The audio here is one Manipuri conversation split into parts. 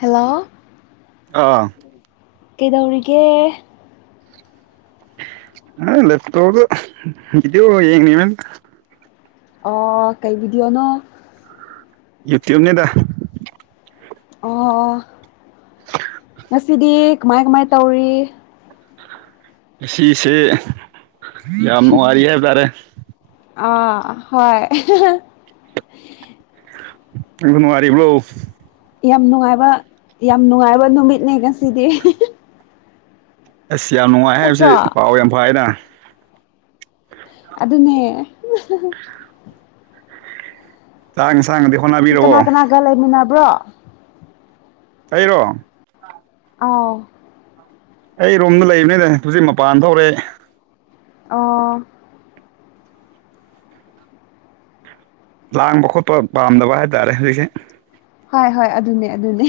ꯍꯜꯂꯣ ꯑꯥ ꯀꯩꯗꯧꯔꯤꯒꯦ ꯑ ꯂꯦꯞꯇꫭꯞ ꯇ ꯕꯤꯗꯤꯌꫭꯒ ꯌꯦꯅꯤꯃꯦ ꯑ ꯀꯩ ꯕꯤꯗꯤꯑꯣꯅꯣ ꯌꯨꯇꯨꯞ ꯅꯤꯗꯥ ꯑꯣ ꯑꯣ ꯉꯁꯤꯗꯤ ꯀꯃꯥꯏ ꯀꯃꯥꯏ ꯇꯧꯔꯤ ꯉꯁꯤꯁꯦ ꯌꯥꯝ ꯅꯨꯡꯉꯥꯏꯔꯤ ꯍꯥꯏꯕ ꯇꯥꯔꯦ ꯑꯥ ꯍꯣꯏ ꯅꯪꯁꯨ ꯅꯨꯡꯉꯥꯏꯔꯤꯕ꯭ꯔꫭ ꯌꯥꯝ ꯅꯨꯡꯉꯥꯏꯕ ꯌꯥꯝ ꯅꯨꯡꯉꯥꯏꯕ ꯅꯨꯃꯤꯠꯅꯦ ꯉꯁꯤꯗꯤ ꯑꯁ ꯌꯥꯝ ꯅꯨꯡꯉꯥꯏ ꯍꯥꯏꯕꯁꯤ ꯅꯠꯇ꯭ꯔꯣ ꯄꯥꯎ ꯌꯥꯝ ꯐꯥꯏꯅ ꯑꯗꯨꯅꯦ [inaudible] ꯆꯥꯛ ꯏꯟꯁꯥꯡꯒꯗꯤ ꯀꯅꯥ ꯀꯅꯥꯒ ꯂꯩꯃꯤꯟꯅꯕ꯭ꯔꯣ ꯑꯩꯔꯣ ꯑꯥꯎ ꯑꯩ ꯔꯨꯝꯗ ꯂꯩꯕꯅꯤꯅꯦ ꯍꯧꯖꯤꯛ ꯃꯄꯥꯟ ꯊꯣꯛ ꯍꯧꯔꯛꯑꯦ ꯑꯣ ꯂꯥꯡꯕ ꯈꯣꯠꯄ ꯄꯥꯝꯗꯕ ꯍꯥꯏꯇꯥꯔꯦ ꯍꯧꯖꯤꯛꯁꯦ ꯍꯣꯏ ꯍꯣꯏ ꯑꯗꯨꯅꯦ ꯑꯗꯨꯅꯦ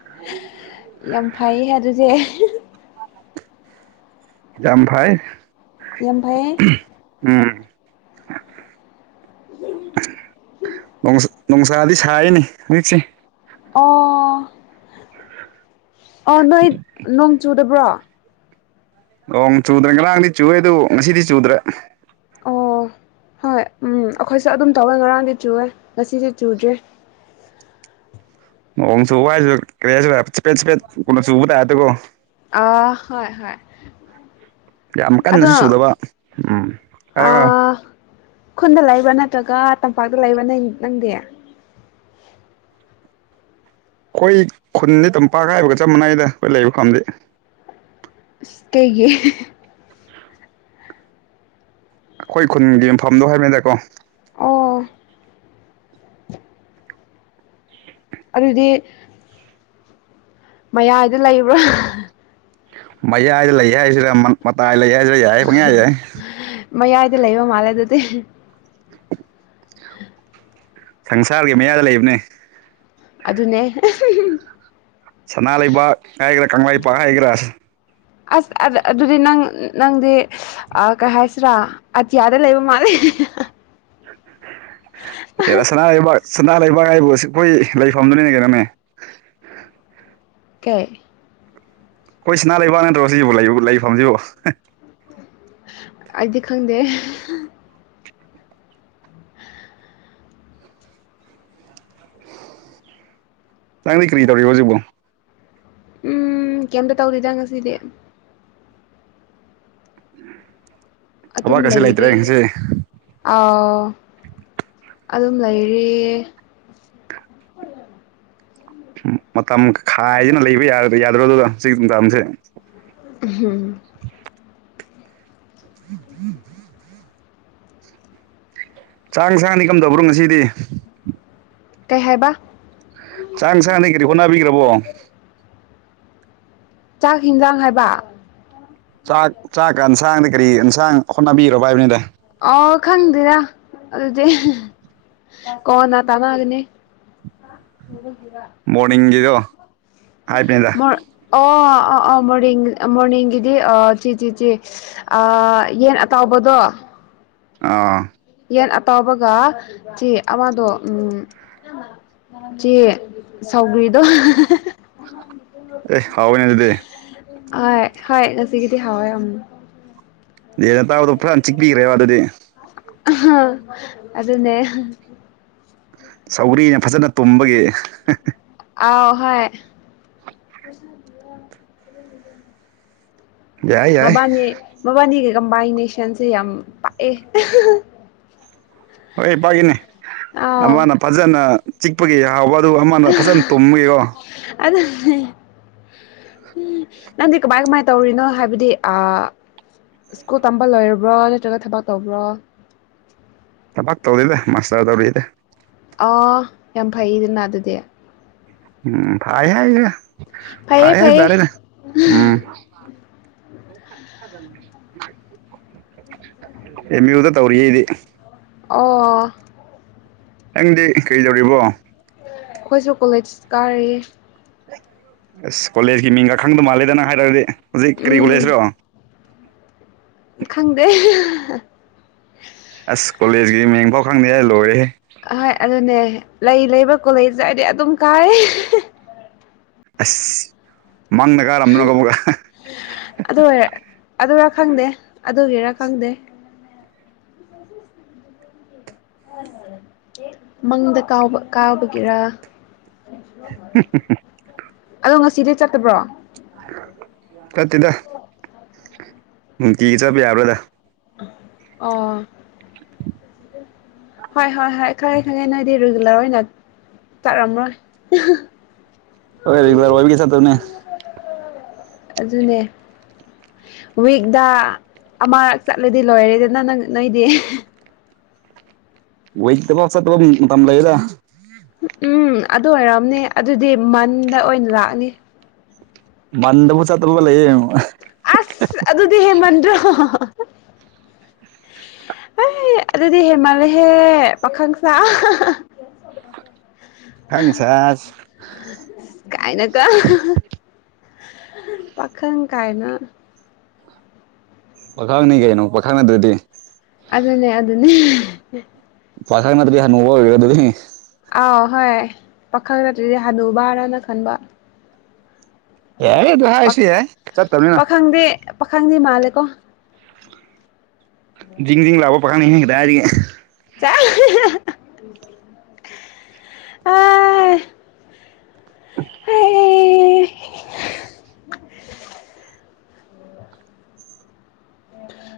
[inaudible] ꯌꯥꯝ ꯐꯩꯌꯦ ꯑꯗꯨꯗꯤ ꯌꯥꯝ ꯐꯩ ꯌꯥꯝ ꯐꯩꯌꯦ ꯎꯝ꯫ ꯅꯨꯡꯁꯥ ꯅꯨꯡꯁꯥꯗꯤ ꯁꯥꯏꯌꯦꯅꯦ ꯍꯧꯖꯤꯛꯁꯦ ꯑꯣ ꯑꫭ ꯅꯣꯏ ꯅꯣꯡ ꯆꯨꯗꯕ꯭ꯔꯣ ꯅꯣꯡ ꯆꯨꯗ꯭ꯔꯦ ꯉꯔꯥꯡꯗꯤ ꯆꯨꯋꯦ ꯑꯗꯨ ꯉꯁꯤꯗꯤ ꯆꯨꯗ꯭ꯔꯦ꯫ ꯑꯣ ꯍꯣꯏ ꯎꯝ ꯑꯩꯈꯣꯏꯁꯨ ꯑꯗꯨꯝ ꯇꯧꯋꯦ ꯉꯔꯥꯡꯗꯤ ꯆꯨꯋꯦ ꯉꯁꯤꯗꯤ ꯆꯨꯗ꯭ꯔꯦ꯫ ꯅꫭꯡ ꯆꯨꯕ ꯍꯥꯏꯁꯨ ꯀꯔꯤ ꯍꯥꯏꯁꯤꯔ ꯆꯐꯦꯠ ꯆꯐꯦꯠ ꯀꯨꯝꯕ ꯆꯨꯕ ꯇꯥꯞꯇꯀꯣ ꯑꯥ ꯍꯣꯏ ꯍꯣꯏ ꯌꯥꯝ ꯑꯗꯣ ꯀꯟꯅꯁꯨ ꯆꯨꯗꯕ ꯎꯝ ꯍꯥꯏꯌꯣ ꯍꯥꯏꯌꯣ ꯑꯥ ꯈꯨꯟꯗ ꯂꯩꯕ꯭ꯔ ꯅꯠꯇ꯭ꯔꯒ ꯇꯝꯄꯥꯛꯇ ꯂꯩꯕ ꯅꯪ ꯅꯪꯗꯤ ꯑꯩꯈꯣꯏ ꯈꯨꯟꯗꯤ ꯇꯝꯄꯥꯛ ꯍꯥꯏꯕꯒ ꯆꯞ ꯃꯥꯟꯅꯩꯗ ꯑꯩꯈꯣꯏ ꯂꯩꯕ ꯈꯨꯟꯗꯤ ꯏꯁ ꯀꯩꯒꯤ ꯑꯩꯈꯣꯏ ꯈꯨꯟꯒꯤ ꯌꯨꯝꯐꯝꯗꯣ ꯍꯥꯏꯕꯅꯤꯗꯀꯣ ꯑꯣ ꯑꯗꯨꯗꯤ ꯃꯌꯥꯏꯗ ꯂꯩꯕ꯭ꯔꯥ ꯃꯌꯥꯏꯗ ꯂꯩ ꯍꯥꯏꯁꯤꯔ ꯃꯇꯥꯏ ꯂꯩ ꯍꯥꯏꯁꯤꯔ ꯌꯥꯏ ꯄꯨꯡꯌꯥ ꯌꯥꯏ ꯃꯌꯥꯏꯗ ꯂꯩꯕ ꯃꯥꯜꯂꯦ ꯑꯗꯨꯗꯤ ꯁꯪꯁꯥꯔꯒꯤ ꯃꯌꯥꯗ ꯂꯩꯕꯅꯦ ꯑꯗꯨꯅꯦ ꯁꯅꯥꯂꯩꯕꯥꯛ ꯍꯥꯏꯒꯔꯥ ꯀꯪꯂꯩꯄꯥꯛ ꯍꯥꯏꯒꯦꯔꯥ ꯑꯁ ꯑꯥ ꯑꯗꯨꯗꯤ ꯅꯪ ꯅꯪꯗꯤ ꯑꯥ ꯀꯩ ꯍꯥꯏꯁꯤꯔꯥ ꯑꯇꯤꯌꯥꯗ ꯂꯩꯕ ꯃꯥꯂꯦ ꯁꯅꯥꯂꯩꯕꯥꯛ ꯁꯅꯥꯂꯩꯕꯥꯛ ꯍꯥꯏꯕꯨ ꯑꯩꯈꯣꯏ ꯂꯩꯐꯝꯗꯨꯅꯤ ꯀꯩꯅꯣꯅꯦ ꯀꯩ ꯑꯩꯈꯣꯏ ꯁꯅꯥꯂꯩꯕꯥꯛ ꯅꯠꯇ꯭ꯔꯣ ꯁꯤꯕꯨ ꯂꯩ ꯂꯩꯐꯝꯁꯤꯕꯨ ꯑꯩꯗꯤ ꯈꯪꯗꯦ ꯅꯪꯗꯤ ꯀꯔꯤ ꯇꯧꯔꯤꯕꯣ ꯍꯧꯖꯤꯛꯄꯣ ꯎꯝ ꯀꯩꯇ ꯇꯧꯗꯦꯗ ꯉꯁꯤꯗꯤ ꯑꯗꯨꯝ ꯊꯕꯛꯀꯁꯦ ꯂꯩꯇ꯭ꯔꯦ ꯂꯩꯔꯤ ꯉꯁꯤ ꯑꯥꯎ ꯑꯗꯨꯝ ꯂꯩꯔꯤꯌꯦ [unintelligible] ꯃꯇꯝ ꯈꯥꯏꯗꯅ ꯂꯩꯕ ꯌꯥ ꯌꯥꯗ꯭ꯔꯣꯗꯨꯒ ꯍꯧꯖꯤꯛ ꯃꯇꯝꯁꯤ ꯎꯝ [inaudible] ꯆꯥꯡ ꯏꯁꯥꯡꯗꯤ ꯀꯝꯗꯧꯕ꯭ꯔꯣ ꯉꯁꯤꯗꯤ ꯀꯩ ꯍꯥꯏꯕ ꯆꯥꯡ ꯏꯁꯥꯡꯅꯩ ꯀꯔꯤ ꯍꯣꯠꯅꯕꯤꯒ꯭ꯔꯥꯕꯣ ꯆꯥꯛ ꯍꯪꯖꯥꯡ ꯍꯥꯏꯕ ꯆꯥꯛ ꯆꯥꯛ ꯑꯟꯁꯥꯡꯗ ꯀꯔꯤ ꯑꯦꯟꯁꯥꯡ ꯍꯣꯠꯅꯕꯤꯔꯕ ꯍꯥꯏꯕꯅꯤꯗ ꯑꯣ ꯈꯪꯗꯦꯗ ꯑꯗꯨꯗꯤ ꯀꯣꯟꯅ ꯇꯥꯟꯅꯒꯅꯤ ꯃꯣꯔꯅꯤꯡꯒꯤꯗ ꯃꯣꯔ ꯑꯣ ꯑꯥ ꯑꯥ ꯃꯣꯔꯅꯤꯡ ꯃꯣꯔꯅꯤꯡꯒꯤꯗꯤ ꯑꯥ [unintelligible] ꯑꯥ ꯌꯦꯟ ꯑꯇꯥꯎꯕꯗꯣ ꯑꯥ ꯌꯦꯟ ꯑꯇꯥꯎꯕꯒ [unintelligible] ꯑꯃꯗꯣ ꯎꯝ [unintelligible] ꯁꯧꯒ꯭ꯔꯤꯗꯣ ꯑꯦ ꯍꯥꯎꯋꯦꯅꯦ ꯑꯗꯨꯗꯤ ꯑꯥꯏ ꯍꯣꯏ ꯉꯥꯁꯤꯀꯤꯗꯤ ꯍꯥꯎꯋꯦ ꯌꯦꯟ ꯑꯇꯥꯎꯕꯗꯣ ꯐꯅ ꯆꯤꯛꯄꯤꯈ꯭ꯔꯦꯕ ꯑꯗꯨꯗꯤ ꯑꯗꯨꯅꯦ ꯁꯧꯒ꯭ꯔꯤꯅ ꯐꯖꯅ ꯇꯨꯝꯕꯒꯤ ꯑꯧ ꯍꯣꯏ ꯌꯥꯏ ꯌꯥꯏ ꯃꯕꯥꯅꯤ ꯃꯕꯥꯅꯤꯒꯤ ꯀꯝꯕꯥꯏꯅꯦꯁꯟꯁꯦ ꯌꯥꯝ ꯄꯥꯛꯑꯦ ꯍꯣꯏ ꯄꯥꯛꯏꯅꯦ ꯑꯥꯎ ꯑꯃꯅ ꯐꯖꯅ ꯆꯤꯛꯄꯒꯤ ꯍꯥꯎꯕ ꯑꯗꯨꯒ ꯑꯃꯅ ꯐꯖꯅ ꯇꯨꯝꯕꯒꯤꯀꯣ ꯑꯗꯨ ꯅꯪꯗꯤ ꯀꯃꯥꯏ ꯀꯃꯥꯏ ꯇꯧꯔꯤꯅꯣ ꯍꯥꯏꯕꯗꯤ ꯑꯥ ꯁ꯭ꯀꯨꯜ ꯇꯝꯕ ꯂꯣꯏꯔꯕ꯭ꯔꯣ ꯅꯠꯇ꯭ꯔꯒ ꯊꯕꯛ ꯇꯧꯕ꯭ꯔꯣ ꯊꯕꯛ ꯇꯧꯗꯦꯗ ꯃꯥꯁꯇꯔ ꯇꯧꯔꯤꯗ ꯑꯣ ꯌꯥꯝ ꯐꯩꯗꯅ ꯑꯗꯨꯗꯤ ꯎꯝ ꯐꯥꯏ ꯍꯥꯏꯌꯦ ꯐꯥꯏ ꯐꯩꯌꯦ ꯐꯩꯌꯦ ꯍꯥꯏꯇꯥꯔꯦꯅꯦ ꯎꯝ ꯑꯦꯝ ꯌꯨꯗ ꯇꯧꯔꯤ ꯑꯩꯗꯤ ꯑꯣ ꯅꯪꯗꯤ ꯀꯔꯤ ꯇꯧꯔꯤꯕꯣ ꯑꯩꯈꯣꯏꯁꯨ ꯀꯣꯂꯦꯖ ꯀꯥꯔꯤ ꯑꯁ ꯀꯣꯂꯦꯖꯀꯤ ꯃꯤꯡꯒ ꯈꯪꯗ ꯃꯥꯜꯂꯦꯗ ꯅꯪ ꯍꯥꯏꯔꯗꯤ ꯍꯧꯖꯤꯛ ꯀꯔꯤ ꯎꯝ ꯀꯣꯂꯦꯖꯔꯣ ꯈꯪꯗꯦ ꯑꯁ ꯀꯣꯂꯦꯖꯀꯤ ꯃꯤꯡꯕꯧ ꯈꯪꯗꯦ ꯂꯣꯏꯔꯦꯍꯦ ꯑ ꯍꯣꯏ ꯑꯗꯨꯅꯦ ꯂꯩ ꯂꯩꯕ ꯀꯣꯂꯦꯖ ꯍꯥꯏꯗꯤ ꯑꯗꯨꯝ ꯀꯥꯏ ꯑꯁ ꯃꯪꯗ ꯀꯥꯔꯝꯗꯅꯀꯣ ꯑꯃꯨꯛꯀ ꯑꯗꯨ ꯑꯣꯏ ꯑꯗꯨꯔꯥ ꯈꯪꯗꯦ ꯑꯗꯨꯒꯤꯔꯥ ꯈꯪꯗꯦ [unintelligible] ꯃꯪꯗ ꯀꯥꯎꯕ ꯀꯥꯕꯒꯤꯔꯥ ꯑꯗꯣ ꯉꯁꯤꯗꯤ ꯆꯠꯇꯕ꯭ꯔꯣ ꯆꯠꯇꯦꯗ ꯅꯨꯡꯇꯤꯒꯤ ꯆꯠꯄ ꯌꯥꯕ꯭ꯔꯗ ꯑꯥ [inaudible] ꯍꯣꯏ ꯍꯣꯏ ꯍꯣꯏ ꯈꯪꯉꯦ ꯈꯪꯉꯦ ꯅꯣꯏꯗꯤ ꯔꯤꯒꯨꯂꯔ ꯑꯣꯏꯅ ꯆꯠꯔꯝꯔꯣꯏ ꯍꯣꯏ ꯔꯤꯒꯨꯂꯔ ꯑꯣꯏꯕꯒꯤ ꯆꯠꯇꯕꯅꯦ ꯑꯗꯨꯅꯦ ꯋꯤꯛꯗ ꯑꯃꯔꯛ ꯆꯠꯂꯗꯤ ꯂꯣꯏꯔꯦꯗꯅ ꯅꯪ ꯅꯣꯏꯗꯤ ꯋꯤꯛꯇꯕꯧ ꯆꯠꯇꯕ ꯃꯇꯝ ꯂꯩꯌꯦꯗ ꯎꯝ ꯑꯗꯨ ꯑꯣꯏꯔꯝꯅꯤ ꯑꯗꯨꯗꯤ ꯃꯟꯗ ꯑꯣꯏꯅ ꯂꯥꯛꯑꯅꯤ ꯥꯃꯟꯗꯕꯧ ꯆꯠꯇꯕ ꯂꯩꯌꯦ ꯑꯁ ꯑꯗꯨꯗꯤ ꯍꯦꯟꯃꯟꯗ꯭ꯔꯣ ꯑꯩ ꯑꯗꯨꯗꯤ ꯍꯦꯟꯃꯟꯂꯤꯍꯦ ꯄꯥꯈꯪ ꯁꯥ ꯈꯪꯁꯥꯁ ꯀꯥꯏꯅ ꯀ ꯄꯥꯈꯪ ꯀꯥꯏꯅ ꯄꯥꯈꯪꯅꯤ ꯀꯩꯅꯣ ꯄꯥꯈꯪ ꯅꯠꯇ꯭ꯔꯗꯤ ꯑꯗꯨꯅꯦ ꯑꯗꯨꯅꯤ ꯄꯥꯈꯪ ꯅꯠꯇ꯭ꯔꯗꯤ ꯍꯅꯨꯕ ꯑꯣꯏꯒꯦꯔꯥ ꯑꯗꯨꯗꯤ ꯑꯥꯎ ꯍꯣꯏ ꯄꯥꯈꯪ ꯅꯠꯇ꯭꯭ꯔꯗꯤ ꯍꯅꯨꯕ ꯍꯥꯏꯔꯅ ꯈꯟꯕ ꯌꯥꯔꯦ ꯑꯗꯨ ꯍꯥꯏꯔꯁꯨ ꯌꯥꯏ ꯆꯠꯇꯝꯅꯤꯅ ꯄꯥꯈꯪꯗꯤ ꯄꯥꯈꯪꯗꯤ ꯃꯥꯜꯂꯦꯀꯣ ꯖꯤꯡ ꯖꯤꯡ ꯂꯥꯛꯑꯣ ꯄꯥꯈꯡꯅꯤ ꯍꯤꯡ ꯀꯗꯥꯏꯗꯒꯤ ꯆꯥ ꯑ [unintelligible]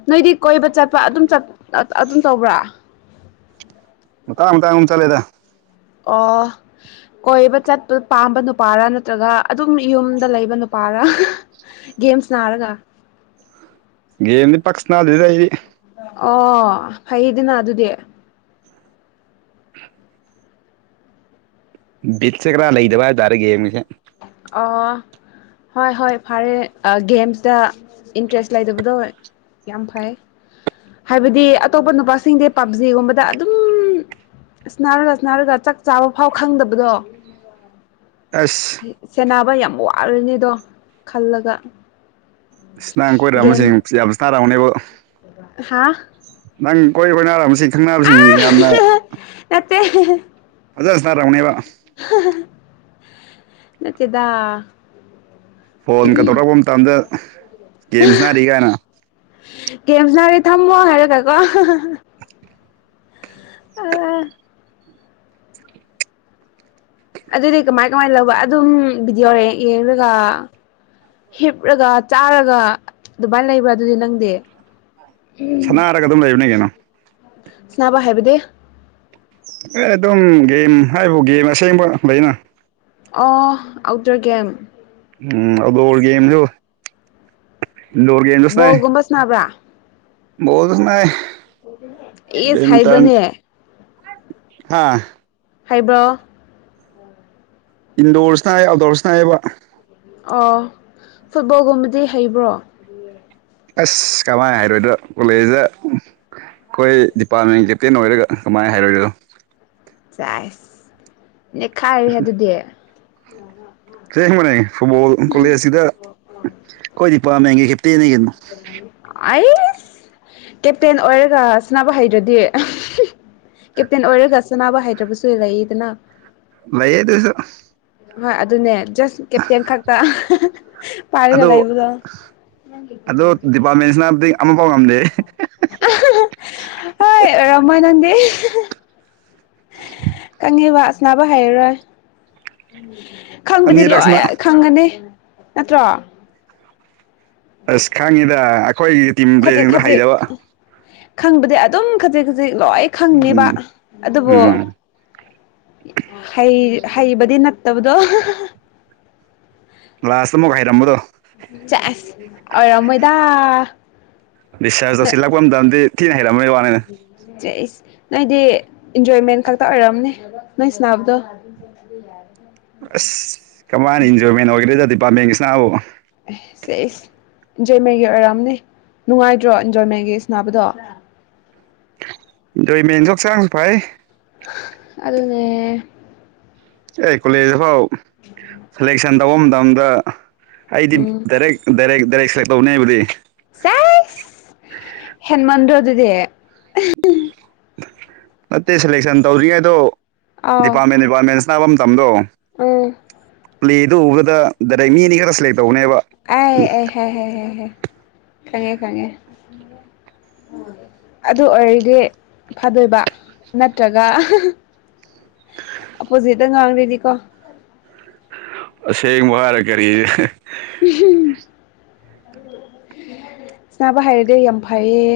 ꯅꯣꯏꯗꯤ ꯀꯣꯏꯕ ꯆꯠꯄ ꯑꯗꯨꯝ ꯆꯞ ꯑꯗꯨꯝ ꯇꯧꯕ꯭ꯔꯥ ꯃꯇꯥꯡ ꯃꯇꯥꯡꯒꯨꯝ ꯆꯠꯂꯦꯗ ꯑꯣ ꯀꯣꯏꯕ ꯆꯠꯄ ꯄꯥꯝꯕ ꯅꯨꯄꯥꯔ ꯅꯠꯇ꯭ꯔꯒ ꯑꯗꯨꯝ ꯌꯨꯝꯗ ꯂꯩꯕ ꯅꯨꯄꯥꯔꯥ ꯒꯦꯝ ꯁꯥꯅꯔꯒ ꯒꯦꯝꯗꯤ ꯄꯛ ꯁꯥꯟꯅꯗꯦꯗ ꯑꯩꯗꯤ ꯑꯣ ꯐꯩꯗꯅ ꯑꯗꯨꯗꯤ ꯕꯤꯠꯁꯦ ꯈꯔ ꯂꯩꯗꯕ ꯍꯥꯏꯕꯇꯥꯔꯦ ꯒꯦꯝꯒꯤꯁꯦ ꯑ ꯍꯣꯏ ꯍꯣꯏ ꯐꯔꯦ ꯑ ꯒꯦꯝꯁꯇ ꯏꯟꯇ꯭ꯔꯦꯁ ꯂꯩꯇꯕꯗꯣ ꯌꯥꯝ ꯐꯩ ꯍꯥꯏꯕꯗꯤ ꯑꯇꯣꯞꯄ ꯅꯨꯄꯥꯁꯤꯡꯗꯤ ꯄꯞꯖꯤꯒꯨꯝꯕꯗ ꯑꯗꯨꯝ ꯁꯥꯟꯅꯔꯒ ꯁꯥꯟꯅꯔꯒ ꯆꯥꯛ ꯆꯥꯕꯐꯥꯎ ꯈꯪꯗꯕꯗꯣ ꯑꯁ ꯁꯦꯟꯅꯕ ꯌꯥꯝ ꯋꯥꯔꯅꯤꯗꯣ ꯈꯜꯂꯒ ꯏꯁ ꯅꯪ ꯀꯣꯏꯔꯝꯕꯁꯤꯡ ꯌꯥꯝ ꯁ꯭ꯇꯥꯔꯝꯒꯅꯤꯕꯣ ꯍꯥꯥ ꯅꯪ ꯀꯣꯏ ꯀꯣꯏꯅꯔꯝꯁꯤꯡ ꯈꯪꯅꯕꯁꯤꯡ ꯌꯥꯝꯅ ꯅꯠꯇꯦ ꯐꯖꯅ ꯁꯥꯟꯅꯔꯝꯒꯅꯦꯕ ꯅꯠꯇꯦꯗ ꯐꯣꯟꯒ ꯇꯧꯔꯛꯄ ꯃꯇꯝꯗ ꯒꯦꯝ ꯁꯟꯅꯔꯤ ꯀꯥꯏꯅ ꯀꯦꯝ ꯁꯥꯟꯅꯔ ꯊꯝꯃꯣ ꯍꯥꯏꯔꯒꯀꯣ ꯑ ꯑꯗꯨꯗꯤ ꯀꯃꯥꯏ ꯀꯃꯥꯏ ꯂꯧꯕ ꯑꯗꯨꯝ ꯚꯤꯗꯤꯑꯣ ꯔꯦꯡ ꯌꯦꯡꯔꯒ ꯍꯤꯞꯔꯒ ꯆꯥꯔꯒ ꯑꯗꯨꯃꯥꯏ ꯂꯩꯕ꯭ꯔꯥ ꯑꯗꯨꯗꯤ ꯅꯪꯗꯤ ꯁꯅꯥꯔꯒ ꯑꯗꯨꯝ ꯂꯩꯕꯅꯦ ꯀꯩꯅꯣ ꯁꯥꯅꯕ ꯍꯥꯏꯕꯗꯤ ꯑꯦ ꯑꯗꯨꯝ ꯒꯦꯝ ꯍꯥꯏꯕꯨ ꯒꯦꯝ ꯑꯁꯦꯡꯕ ꯂꯩꯅ ꯑꯣ ꯑꯥꯎꯠꯗꯣꯔ ꯒꯦꯝ ꯎꯝ ꯑꯥꯎꯗꯣꯔ ꯒꯦꯝꯖꯨ ꯏꯟꯗꯣꯔ ꯒꯦꯝ ꯕꯣꯜꯒꯨꯝꯕ ꯁꯥꯅꯕ꯭ꯔꯥ ꯕꯣꯜꯖꯨ ꯁꯥꯅꯩ ꯏꯁ ꯕꯦꯃꯤꯟꯇꯟ ꯍꯩꯕꯅꯦ ꯍꯥ ꯍꯩꯕ꯭ꯔꯣ ꯏꯟꯗꯣꯔ ꯁ꯭ꯅꯥꯏ ꯑꯥꯎꯠꯗꯣꯔ ꯁꯥꯅꯩꯌꯦꯕ ꯑꯣ ꯐꯨꯠꯕꯣꯜꯒꯨꯝꯕꯗꯤ ꯍꯩꯕ꯭ꯔꯣ ꯑꯁ ꯀꯃꯥꯏ ꯍꯩꯔꯣꯏꯗ꯭ꯔ ꯀꯣꯂꯦꯖꯗ ꯑꯩꯈꯣꯏ ꯗꯤꯄꯥꯔꯠꯃꯦꯟ ꯗꯦꯞꯇꯦꯟ ꯑꯣꯏꯔꯒ ꯀꯃꯥꯏꯅ ꯍꯩꯔꯣꯏꯗꯣꯏꯅꯣ ꯆꯥꯏꯁ ꯅꯦꯈꯥꯏꯔꯦꯍꯦ ꯑꯗꯨꯗꯤ ꯑꯆꯦꯡꯕꯅꯦ ꯐꯨꯠꯕꯣꯜ ꯀꯣꯂꯦꯖꯁꯤꯗ ꯑꯈꯣꯏ ꯗꯤꯄꯥꯔꯠꯃꯦꯟꯒꯤ ꯀꯦꯞꯇꯦꯟꯒꯤ ꯒꯩꯅꯣ ꯑꯩꯁ ꯀꯦꯞꯇꯦꯟ ꯑꯣꯏꯔꯒ ꯁꯥꯅꯕ ꯍꯩꯗ꯭ꯔꯗꯤ ꯀꯦꯞꯇꯦꯟ ꯑꯣꯏꯔꯒ ꯁꯅꯥꯅꯕ ꯍꯩꯇ꯭ꯔꯕꯁꯨ ꯂꯩꯗꯅ ꯂꯩꯌꯦ ꯑꯗꯨꯁꯨ ꯍꯣꯏ ꯑꯗꯨꯅꯦ ꯖꯁ ꯀꯦꯞꯇꯦꯟ ꯈꯛꯇ ꯄꯥꯏꯔꯒ ꯑꯗꯣ ꯂꯩꯕꯗꯣ [unintelligible] ꯑꯃ ꯐꯥꯎ ꯉꯝꯗꯦ ꯍꯣꯏ ꯑꯣꯏꯔꯝꯃꯣꯏ ꯅꯪꯗꯤ [unintelligible] ꯋꯥ ꯁꯥꯟꯅꯥꯕ ꯍꯩꯔꯣꯏ ꯈꯪꯕꯗꯤ ꯑꯅꯤꯔꯛ ꯂꯣꯏ ꯁꯅꯥ ꯈꯪꯒꯅꯤ ꯅꯠꯇ꯭ꯔꯣ ꯑꯁ ꯈꯪꯉꯤꯗ ꯑꯩꯈꯣꯏꯒꯤ ꯇꯤꯝ ꯈꯖꯤꯛ ꯄ꯭ꯂꯦꯁꯤꯡꯗꯣ ꯈꯖꯤꯛ ꯍꯩꯗꯕ ꯈꯪꯕꯗꯤ ꯑꯗꯨꯝ ꯈꯖꯤꯛ ꯈꯖꯤꯛ ꯂꯣꯏ ꯈꯪꯉꯦꯕ ꯎꯝ ꯑꯗꯨꯕꯨ ꯎꯝ ꯍꯩ ꯍꯩꯕꯗꯤ ꯅꯠꯇꯕꯗꯣ ꯂꯥꯁꯇ ꯑꯃꯨꯛ ꯍꯥꯏꯔꯝꯕꯗꯣ ꯆꯦꯁ ꯑꯣꯏꯔꯝꯃꯣꯏꯗꯥ ꯗꯤꯁꯆꯥꯔꯖ ꯇꯧꯁꯤꯜꯂꯛꯄ ꯃꯇꯝꯗꯗꯤ ꯊꯤꯅ ꯍꯩꯔꯝꯕꯩ ꯋꯥꯅꯤꯅꯦ ꯆꯦꯁ ꯅꯣꯏꯗꯤ ꯏꯟꯖꯣꯏꯃꯦꯟ ꯈꯛꯇ ꯑꯣꯏꯔꯝꯅꯦ ꯅꯣꯏ ꯁꯥꯅꯕꯗꯣ [unintelligible] ꯑꯁ ꯀꯃꯥꯏꯅ ꯏꯟꯖꯣꯏꯃꯦꯟ ꯑꯣꯏꯗꯦꯗ ꯗꯤꯄꯥꯔꯠꯃꯦꯟꯒꯤ ꯁꯥꯟꯅꯕꯕꯨ ꯑꯦ ꯁꯦꯁ ꯏꯟꯖꯣꯏꯃꯦꯟꯒꯤ ꯑꯣꯏꯔꯝꯅꯦ ꯅꯨꯡꯉꯥꯏꯇ꯭ꯔꯣ ꯏꯟꯖꯣꯏꯃꯦꯟꯒꯤ ꯁꯥꯅꯥꯕꯗꯣ ꯏꯟꯖꯣꯏꯃꯦꯟꯁꯨ ꯍꯛꯆꯥꯡ ꯐꯩ ꯑꯗꯨꯅꯦ ꯑꯦ ꯀꯣꯂꯦꯖ ꯗꯐꯥꯎ ꯁꯦꯂꯦꯛꯁꯟ ꯇꯧꯕ ꯃꯇꯝꯗ ꯑꯩꯗꯤ ꯎꯝ ꯗꯥꯏꯔꯦꯛ ꯗꯥꯏꯔꯦꯛ ꯗꯥꯏꯔꯦꯛ ꯁꯦꯂꯦꯛ ꯇꯧꯅꯤ ꯑꯩꯕꯨꯗꯤ ꯆꯦꯁ ꯍꯦꯟꯃꯟꯗ꯭ꯔꯣ ꯑꯗꯨꯗꯤ ꯅꯠꯇꯦ ꯁꯦꯂꯦꯛꯁꯟ ꯇꯧꯗ꯭ꯔꯤꯉꯩꯗꯣ ꯑꯥꯎ ꯗꯤꯄꯥꯔꯠꯃꯦꯟ ꯄꯥꯃꯦꯟꯁ ꯁꯥꯟꯅꯕ ꯃꯇꯝꯗꯣ ꯎꯝ ꯄ꯭ꯂꯦꯗꯨ ꯎꯕꯗ ꯗꯥꯏꯔꯦꯛ ꯃꯤ ꯑꯅꯤ ꯈꯔ ꯁꯦꯂꯦꯛ ꯇꯧꯕꯅꯦꯕ ꯑ ꯍꯥꯏ ꯍꯥꯏ ꯈꯪꯉꯦ ꯈꯪꯉꯦ ꯑꯗꯨ ꯑꯣꯏꯔꯗꯤ ꯐꯥꯗꯣꯏꯕ ꯅꯠꯇ꯭ꯔꯒ ꯑꯄꯣꯖꯤꯠꯇ ꯉꯥꯡꯕꯗꯤ ꯀꯣ ꯑꯁꯦꯡꯕ ꯍꯥꯏꯔ ꯀꯔꯤ ꯆꯥꯕ ꯍꯩꯔꯗꯤ ꯌꯥꯝ ꯐꯩꯌꯦ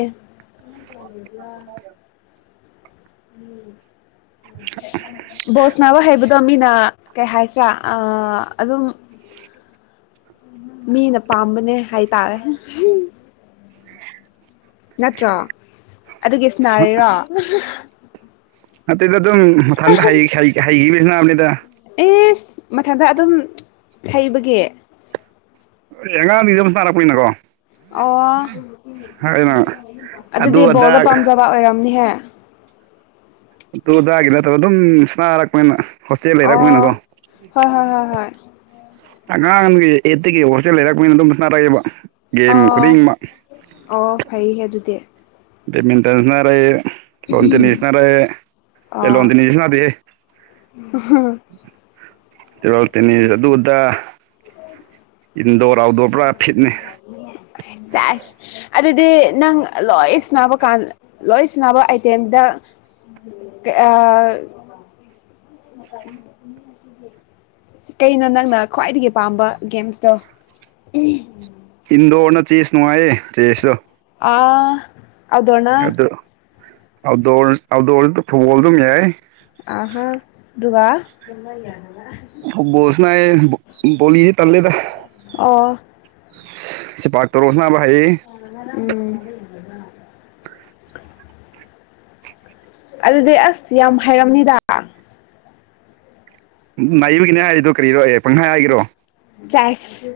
[inaudible] ꯕꯣꯜ ꯁꯥꯟꯅꯥꯕ ꯍꯩꯕꯗꯨ ꯑꯗꯣ ꯃꯤꯅ ꯀꯩ ꯍꯥꯏꯁꯤꯔꯥ ꯑ ꯑꯗꯨꯝ ꯃꯤꯅ ꯄꯥꯝꯕꯅꯦ ꯍꯥꯏꯇꯥꯔꯦ ꯅꯠꯇ꯭ꯔꯣ ꯑꯗꯨꯒꯤ ꯁꯥꯅꯥꯔꯤꯔꯣ ꯅꯠꯇꯦꯗ ꯑꯗꯨꯝ ꯃꯊꯟꯇ ꯍꯩ ꯍꯩꯈꯤꯕꯩ ꯁꯥꯟꯅꯕꯅꯤꯗ ꯏꯁ ꯃꯊꯟꯗ ꯑꯗꯨꯝ ꯍꯩꯕꯒꯤ ꯑꯦ ꯑꯉꯥꯡꯅꯤ ꯑꯗꯨꯝ ꯁꯥꯅꯥꯔꯛꯄꯅꯤꯅꯀꯣ ꯑꯣ ꯑꯗꯨ ꯑꯗꯨꯗꯤ ꯑꯗꯥ ꯕꯣꯜꯗꯣ ꯄꯥꯝꯖꯕ ꯑꯣꯏꯔꯝꯅꯤꯍꯦ ꯇꯨꯗꯥꯒꯤ ꯅꯠꯇꯕ ꯑꯗꯨꯝ ꯁꯥꯅꯥꯔꯛꯄꯅꯤꯅ ꯑꯣ ꯍꯣꯏ ꯍꯣꯏ ꯍꯣꯏ ꯍꯣꯏ ꯑꯉꯥꯡꯒꯤ ꯑꯦꯠꯇꯒꯤ ꯍꯣꯔꯁꯦꯜ ꯂꯩꯔꯛꯄꯅꯤꯅ ꯑꯗꯨꯝ ꯁꯥꯅꯔꯛꯑꯦꯕ ꯑꯣ ꯑꯣ ꯐꯩꯍꯦ ꯑꯗꯨꯗꯤ ꯕꯦꯠꯃꯤꯟꯇꯟ ꯁꯥꯅꯔꯛꯑꯦ ꯂꯣꯟꯗ ꯇꯅꯁꯤꯅꯔꯦ ꯑꯦ ꯑꯣ ꯂꯣꯟꯗꯤꯅꯤꯁꯤꯅꯗꯦ ꯇꯦꯕꯜ ꯇꯦꯅꯤꯁ ꯑꯗꯨ ꯑꯗ ꯏꯟꯗꯣꯔ ꯑꯥꯎꯠꯗꯣꯔ ꯄꯨꯔꯥ ꯐꯤꯠꯅꯦ ꯆꯥꯏ ꯑꯗꯨꯗꯤ ꯅꯪ ꯂꯣꯏ ꯁꯅꯕ ꯀꯥꯟ ꯂꯣꯏ ꯁꯅꯕ ꯑꯥꯏꯇꯦꯝꯗ ꯑꯥ ꯀꯩꯅꯣ ꯅꯪꯅ ꯈ꯭ꯋꯥꯏꯗꯒꯤ ꯄꯥꯝꯕ ꯒꯦꯝꯁꯇꯣ ꯎꯝ ꯏꯟꯗꯣꯔꯅ ꯆꯦꯁ ꯅꯨꯡꯉꯥꯏꯌꯦ ꯆꯦꯁꯇꯣ ꯑꯥ ꯑꯗꯣꯅ ꯑꯗꯨ ꯑꯥꯎꯠꯗꯣꯔ ꯑꯥꯎꯠꯗꯣꯔ ꯐꯨꯠꯕꯣꯜ ꯑꯗꯨꯝ ꯌꯥꯏ ꯑꯍꯥ ꯑꯗꯨꯒ ꯐꯨꯠꯕꯣꯜ ꯁꯅꯌꯦ ꯚꯣꯂꯤꯗꯤ ꯇꯜꯂꯦꯗ ꯑꯣ ꯁꯤ ꯄꯥꯛꯇꯧꯔꯣꯁꯅ ꯚꯥꯏ ꯎꯝ ꯑꯗꯨꯗꯤ ꯑꯁ ꯌꯥꯝ ꯍꯥꯏꯔꯩꯝꯅꯤꯗ ꯅꯥꯏꯕꯒꯤꯅꯦ ꯍꯥꯏꯔꯤꯗꯣ ꯀꯔꯤꯔꯣ ꯑꯦ ꯄꯪꯍꯥꯏ ꯍꯥꯏꯒꯦꯔꯣ ꯆꯏꯁ